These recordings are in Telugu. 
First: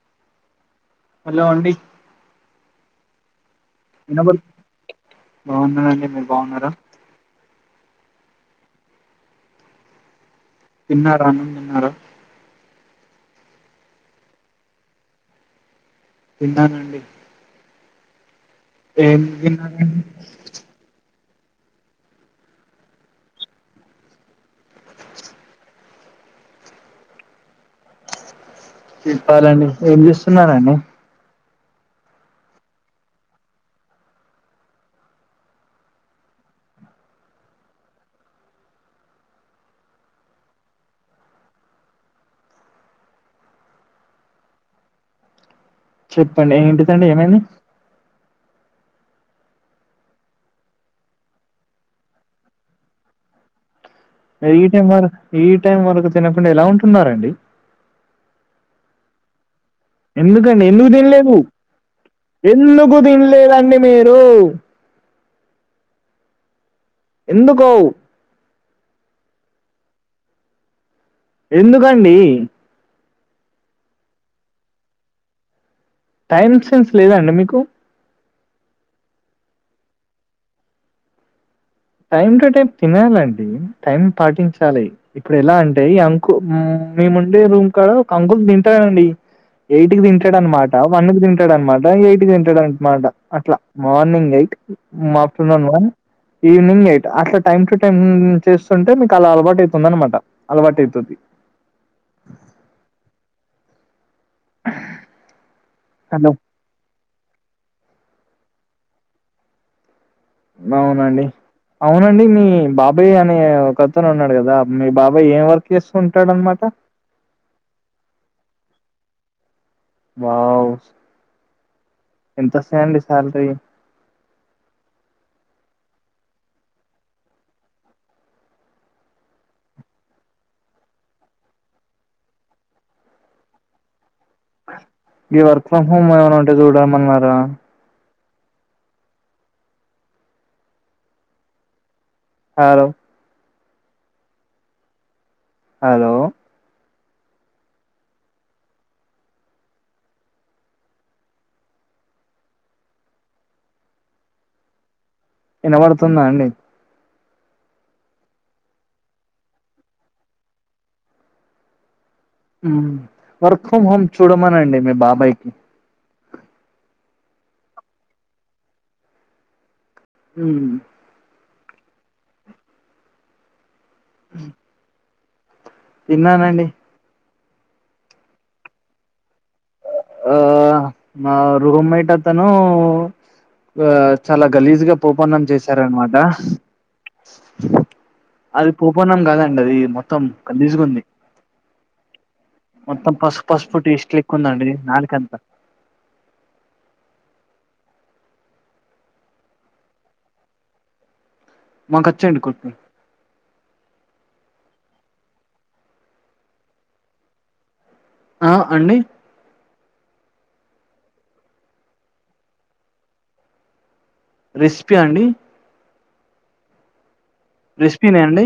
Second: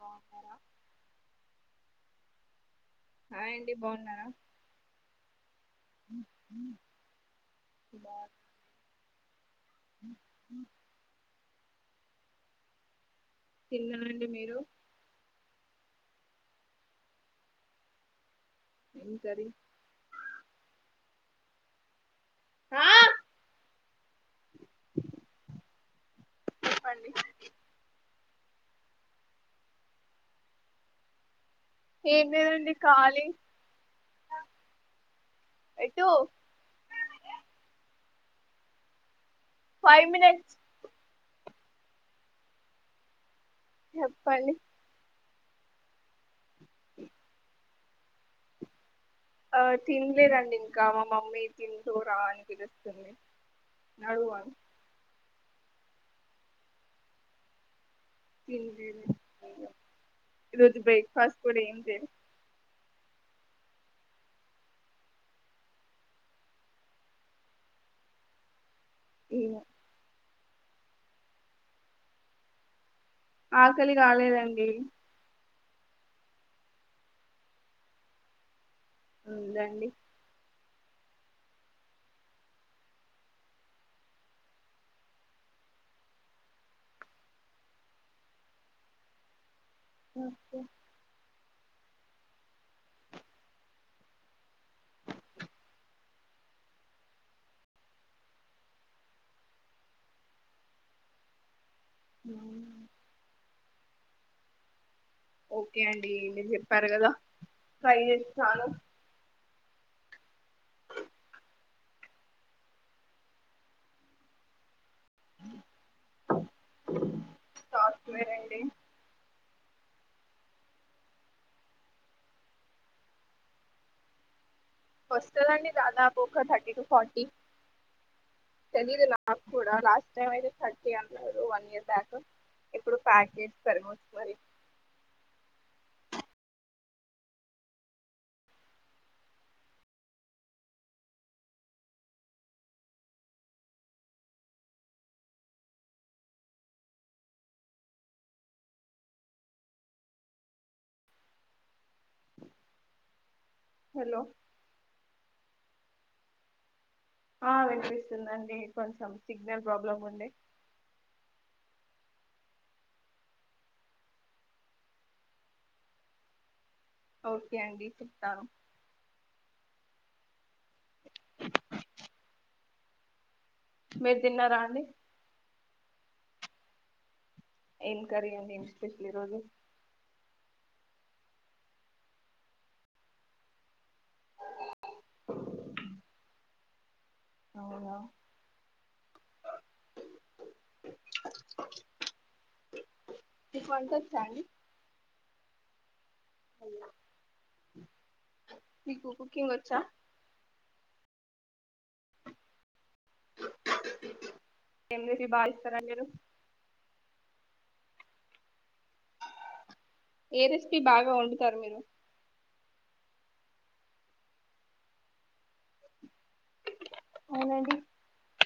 బాగున్నారా హలో అండి హాయ్ అండి బాగున్నారా వినబడు బాగున్నానండి మీరు బాగున్నారు ఇలా తిన్నారా అన్నం తిన్నారా తిన్నా అండి మీరు తిన్నానండి ఏం తిన్నారు ఆ చెప్పండి చెప్పాలండి ఏం చేస్తున్నారండి ఏం లేదండి ఖాళీ ఫైవ్ మినిట్స్ చెప్పండి చెప్పండి ఏంటిదండి ఏమైంది ఆ తినలేదండి ఇంకా మా మమ్మీ తిందువు రా అని పిలుస్తుంది నడువ ఎమ్మరి ఈ టైం వరకు తినకుండా ఎలా ఉంటున్నారండి తినలేదు ఇంగ ఈ ఎందుకండి రోజు ఎందుకు తినలేదు బ్రేక్ఫాస్ట్ కూడా ఏం చేయ ఎందుకు తినలేదండి మీరు ఎందుకు ఏమో ఎందుకండి ఆకలి కాలేదండి టైమ్ సెన్స్ లేదా అండి మీకు ఉందండి టైం టు టైం తినాలండి టైం పాటించాలి ఇప్పుడు ఎలా అంటే ఈ అంకు మేముండే రూమ్ కాడ ఒక అంకుల్ తింటాడండి ఎయిట్కి తింటాడు ఓకే అన్నమాట వన్ కి తింటాడన్నమాట ఎయిట్ కి తింటాడన్నమాట అట్లా morning eight afternoon one evening eight అట్ల టైం టు టైం చేస్తుంటే మీకు అలా అలవాటు అయితుంది అనమాట అలవాటు అయితది హ్మ్ ఓకే అండి హలో! మీరు చెప్పారు కదా ట్రై చేస్తాను అవునండి అవునండి మీ బాబాయ్ అనే ఒక్కతను ఉన్నాడు కదా మీ బాబ్ అబ్బ ఏం వర్క్ చేస్త ఉంటాడు అన్మాట సాఫ్ట్వేర్ అండి వావ్ ఎంతోస్తాయండి సాలరీ వస్తాదండీ దాదాపొక్క థర్టీ టు ఫార్టీ తెలీదు నాకు కూడా లాస్ట్ టైమ్ అయితే థర్టీ అన్నారు వన్ ఇయర్ బ్యాక్ ఇప్పుడు ప్యాకేజ్ పెరగొచ్చు మరి ఈ వర్క్ ఫ్రమ్ హోమ్ ఏమైనా ఉంటే చూడామన్నారా హలో హలో హలో వినబడుతున్ద అండి ఆ వినిపిస్తుందండి కొంచెం సిగ్నల్ ప్రాబ్లమ్ ఉండే హ్మ్ వర్క్ ఫ్రమ్ హోమ్ చూడమనండి మీ బాబాయ్ కి ఓకే అండి చెప్తాను ఉమ్ మీరు తిన్నారా అండి తిన్నానండి ఎం కరీ అండి ఏంటి స్పెషల్ ఈరోజు ఆ నా రూమ్మేట్ అతను ఆ చాలా గలీజుగా పోపన్నం చేసారనమాట అవునా అది పోపన్నం కాదండి అది మొత్తం కలిజ్కుంది ఓకే మొత్తం పసుపు పసుప్ టేస్ట్ వచ్చా లేక్ అండి ఉందండి నాలికంత హలో మీకు కుకింగ్ వచ్చా మాకు అచ్చనండి కుకింగ్ యన్వసి బాగా ఇస్తారా మీరు ఆ అండి ఏ రెసిపి బాగా వండుతారు మీరు రెసిపీ అండి అవునండి రెస్పిన అండి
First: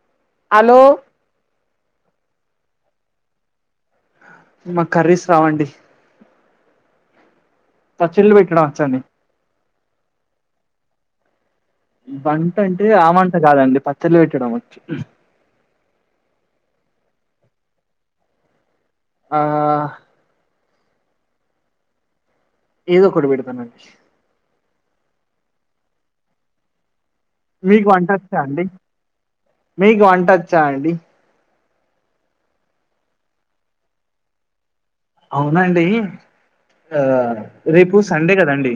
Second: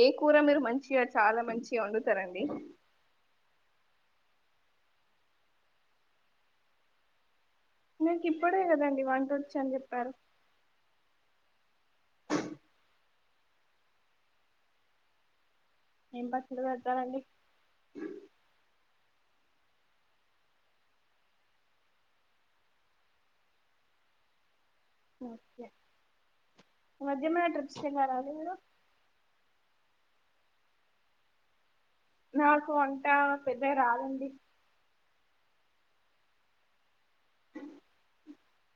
ఏ కూర మీరు హలో మంచిగా చాలా మంచిగా వండుతారండి మాకు కర్రీస్ రావండి నాకు పచ్చళ్ళు ఇప్పుడే పెట్టడం వచ్చండి కదండి వంట వచ్చు అని చెప్పారు వంట అంటే ఆ మంట కాదండి పచ్చళ్లు పెట్టడం వచ్చు ఏం పచ్చడి పెడుతారండి ఆ ఏదో ఒకటి పెడతానండి ఓకే మధ్యమ మీకు వంట వచ్చా అండి మీకు వంట వచ్చా అండి నాకు వంట పెద్దగా రాదండి అవునా అండి ఆ రేపు సండే కదండి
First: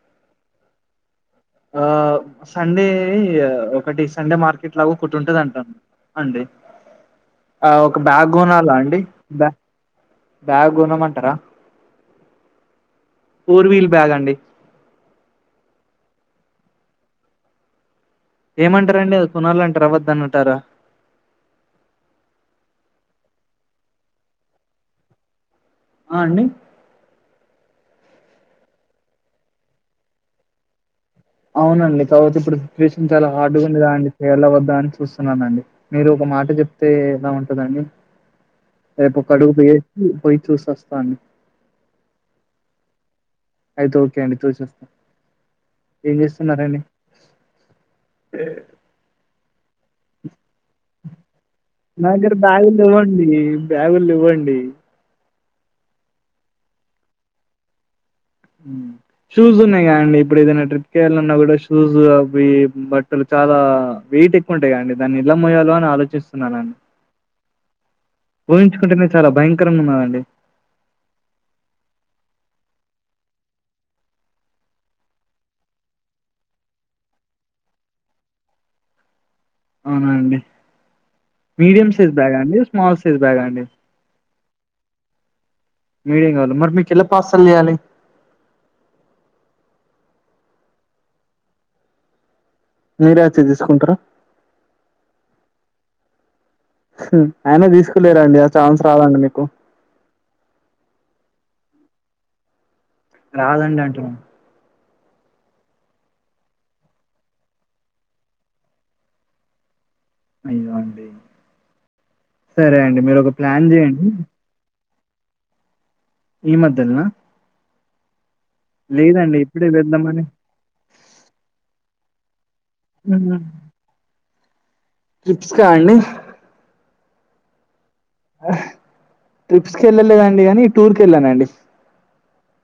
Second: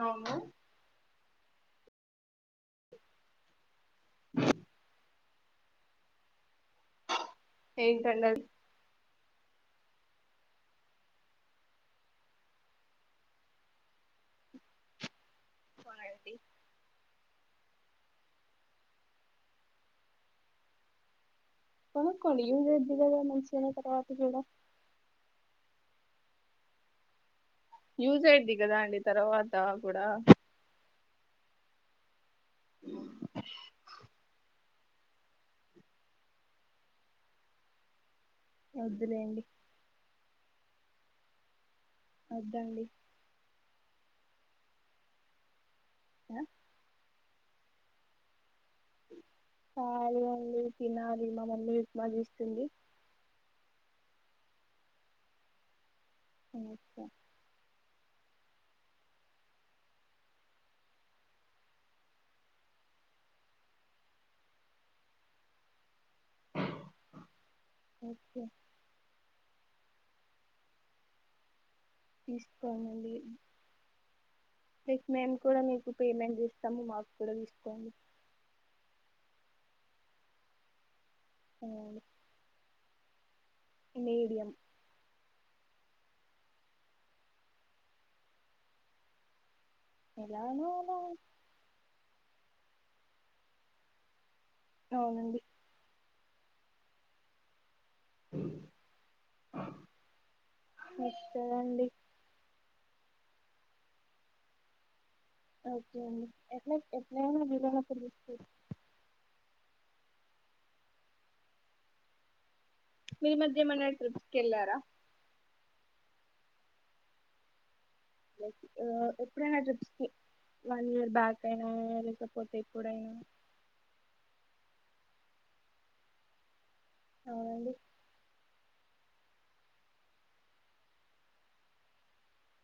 అవును ఆ సండే ఒకటి సండే మార్కెట్ లాగా ఒకటి ఉంటది అంట అండి ఒక ఏంటండి బ్యాగ్ అది కొనాలా అండి బ్యాగ్ బ్యాగ్ కొనమమంటారా ఫోర్ వీల్ బ్యాగ్ అండి కొనండి ఏమంటారండి అది కొనాలంటారా వద్దని అంటార కొనుక్కోండి ఎవరు వద్దన్నారు మంచిగా తర్వాత కూడా ఆ అండి యూజ్ అయిది కదా అండి తర్వాత కూడా అవునండి తర్వాత ఇప్పుడు సిచ్యువేషన్ చాలా హార్డ్గా ఉదా గా అండి చేయలా వద్దా అని చూస్తున్నానండి మీరు ఒక మాట చెప్తే ఎలా ఉంటదండి రేపు ఒక వద్దులేండి అడుగు పోయి పోయి చూసోస్తా అండి ఓకే అండి అయితే ఓకే అండి [unintelligible] ఏం ఆ? చేస్తున్నారండి [unintelligible] ఖాళీగా ఉండి తినాలి మా మమ్మీ ఉప్మా నా దగ్గర చేస్తుంది బ్యాగులు లేవండి బ్యాగులు లేవ్వండి తినొచ్చా షూస్ ఉన్నాయి కా అండి ఇప్పుడు ఏదైనా ట్రిప్ కి వేయాలన్న కూడా షూస్ అవి బట్టలు చాలా వెయిట్ ఎక్కువ ఉంటాయి కాదండి దాన్ని ఎలా మోయాలో అని ఆలోచిస్త అన్నానా ఓకే ఊహించుకుంటేనే చాలా భయంకరంగా ఉన్నాదండి తీస్కో [unintelligible] రేపు మేము కూడా మీకు పేమెంట్ ఇస్తాము మాకు కూడా తీసుకోండి అవునా అండి మీడియం అవునండి సైజ్ బ్యాగ అండి స్మాల్ సైజ్ బ్యాగ్ అండి మీడియం మీడియం కావాల మరి మీకు ఎలా పార్సల్ చేయాలి ఎలానో అలా మీరే వచ్చి తీసుకుంటారా అవునండి ఆయన తీసుకులేరండి ఆ ఛాన్స్ రాదండి మీకు వస్తాదండి రాదండి అంటున్నా ఓకే అండి ఎట్లా ఎట్లయినా వీలు అయినప్పుడు తీసుకుంటా అయ్యో అండి సరే అండి మీరు ఒక ప్లాన్ చేయండి వెళ్లారా ఈ మధ్యల్నా [unintelligible] ఓ ఎప్పుడైనా ఇప్పుడే జిప్స్ కి వెళ్దామని వన్ ఇయర్ బ్యాక్ అయినా లేకపోతే ఎప్పుడైనా జిప్స్ కా అండి అవునండి ట్రిప్స్ కి వెళ్ళలేదండి కానీ టూర్ కి వెళ్ళానండి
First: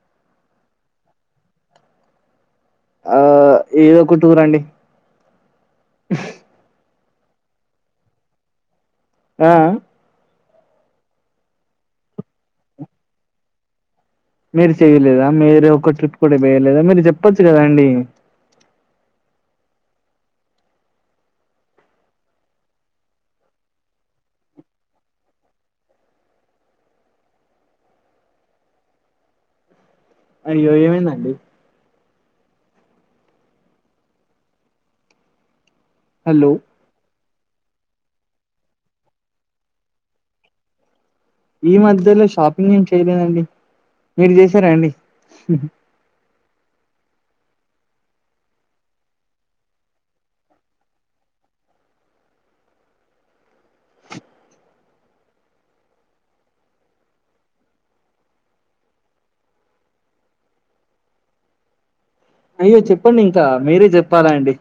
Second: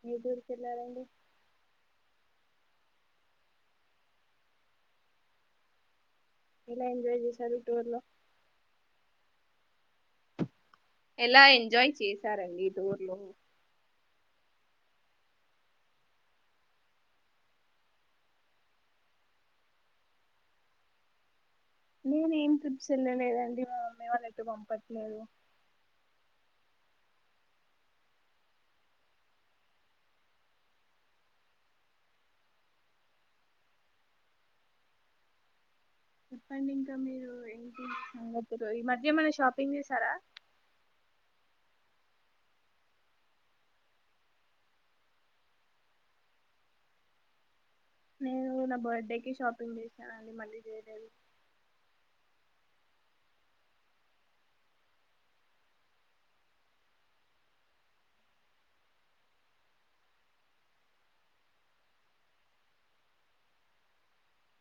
ఏ టూర్ కి వెళ్లారండి ఆ ఏదో కొట్టుకురండి ఎలా ఎంజాయ్ చేశారు టూర్ లో ఆ ఎలా ఎంజాయ్ చేసారండి ఈ టూర్ లో మీరు చెయ్యలేదా మీరు ఒక ట్రిప్ కూడా వేయలేదా మీరు చెప్పొచ్చు కదా అండి నేను ఏం ట్రిప్స్ వెళ్ళలేదండి మా మామ్మీ వాళ్ళు ఎట్తే పంపట్లేదు అయ్యో ఏమైందండి హలో చెప్పండి ఇంకా మీరు ఏంటిరు ఈ మధ్య ఏమైనా షాపింగ్ చేసారా ఈ మధ్యలో షాపింగ్ ఏం చేయలేదండి మీరు చేసారా అండి నేను నా బర్త్డే కి షాపింగ్ చేసాను అండి మళ్ళీ చేయలేదు అయ్యో చెప్పండి ఇంకా మీరే చెప్పాలా అండి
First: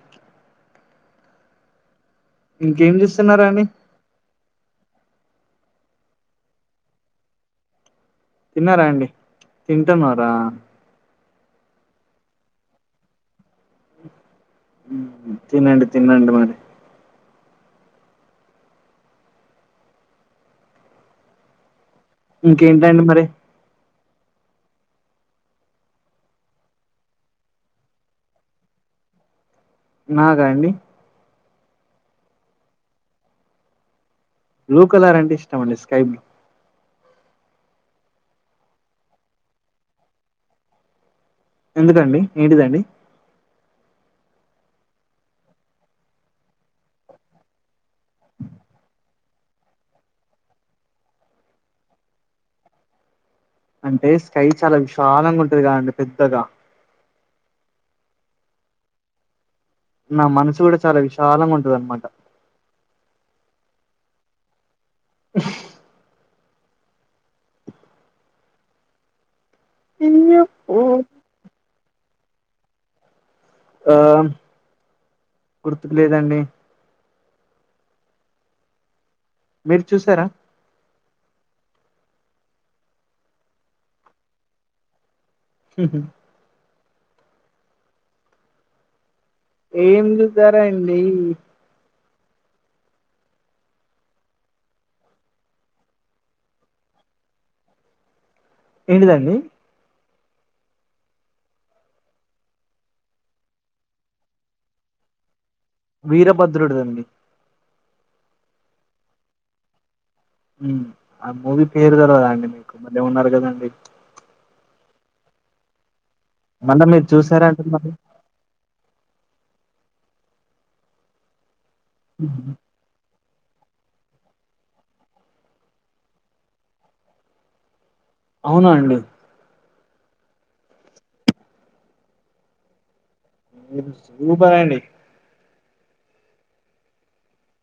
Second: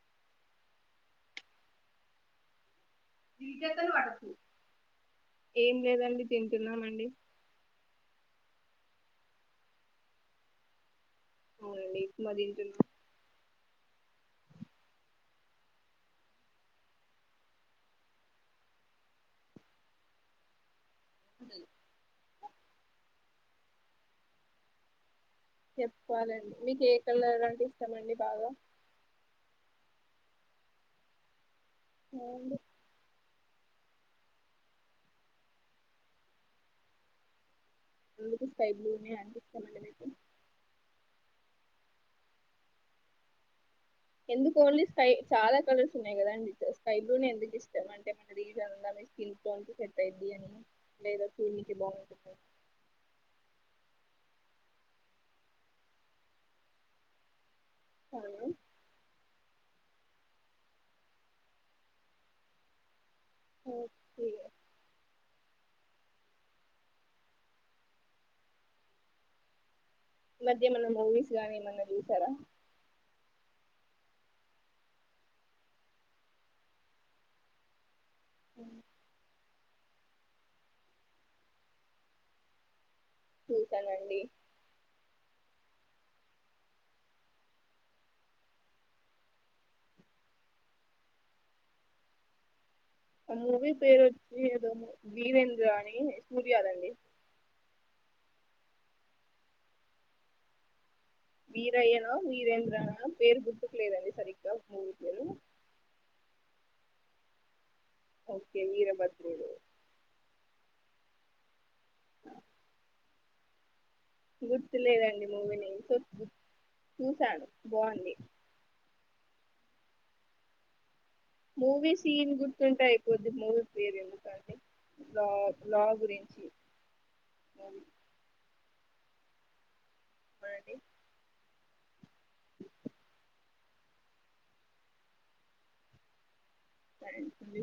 ఇంకేం చేస్ వేరే ఏం లేదండి తింటున్నాం అండి తిన్నారా అండి తింటున్నారా అవునండిప్పు మరి తింటాను తినండి తినండి మరి అయి ఇంకేంటండి మరి చెప్పులండి మీకు ఏ కలర్ అంటే ఇస్టామండి బాగా నాకా అండి అవునండి బ్లూ కలర్ అంటే ఇష్టమండి స్కై బ్లూ బ్లూ కి స్కై బ్లూనే ఎందుకు ఇష్టమని ఎందుకండి ఏంటిదండి ఎందుకు ఓన్లీ స్కై చాలా కలర్స్ ఉన్నాయి కదాండి ఇ స్కై బ్లూ నే ఎందుకు ఇష్టం అంటే ఏమిటి మీకు రీసన్ ఉందా లైక్ స్కిన్ టోన్ కి సెట్ అయిద్ది అని లేకపోతే చూడనీకి బాగుంటుంది అని అంటే స్కై చాలా విశాలంగా ఉంటుంది కదండి పెద్దగా అవును నా మనసు కూడా చాలా విశాలంగా ఉంటంది అనమాట ఓ ఆ ఈ మధ్య ఏమన్నా మూవీస్ గానీ ఏమన్నా చూసారా ఆ గుర్తుకు లేదండి అ మీరు చూసారా చూసానండి హహ ఏం చూసారండి ఆ మూవీ పేరు వచ్చి ఏదో వీరేంద్ర అని సూర్యా దండి ఏంటిదండి వీరయ్యనా వీరేంద్రనా పేరు గుర్తుకు లేదండి సరిగ్గా మూవీ పేరు వీరభద్రుదడి దీ అండి ఓకే విరబాద్రూడు ఆ మూవీ పేరు తెల్వదా అండి మీకు బల్లెవున్నారు కదండి గుర్తు లేదండి మూవీ నేమ్ సో మళ్ళా మీరు చూశాను చూసారంటున్నారు బాగుంది మూవీ సీన్ గుర్తుంటాయితే కొద్ది మూవీ పేరు ఎందుకంటే లా లా గురించి మూవీ అవునా అండి మరండి [inaudible] ఈ రోజు ఫుల్ పనాండి సరే ఉంది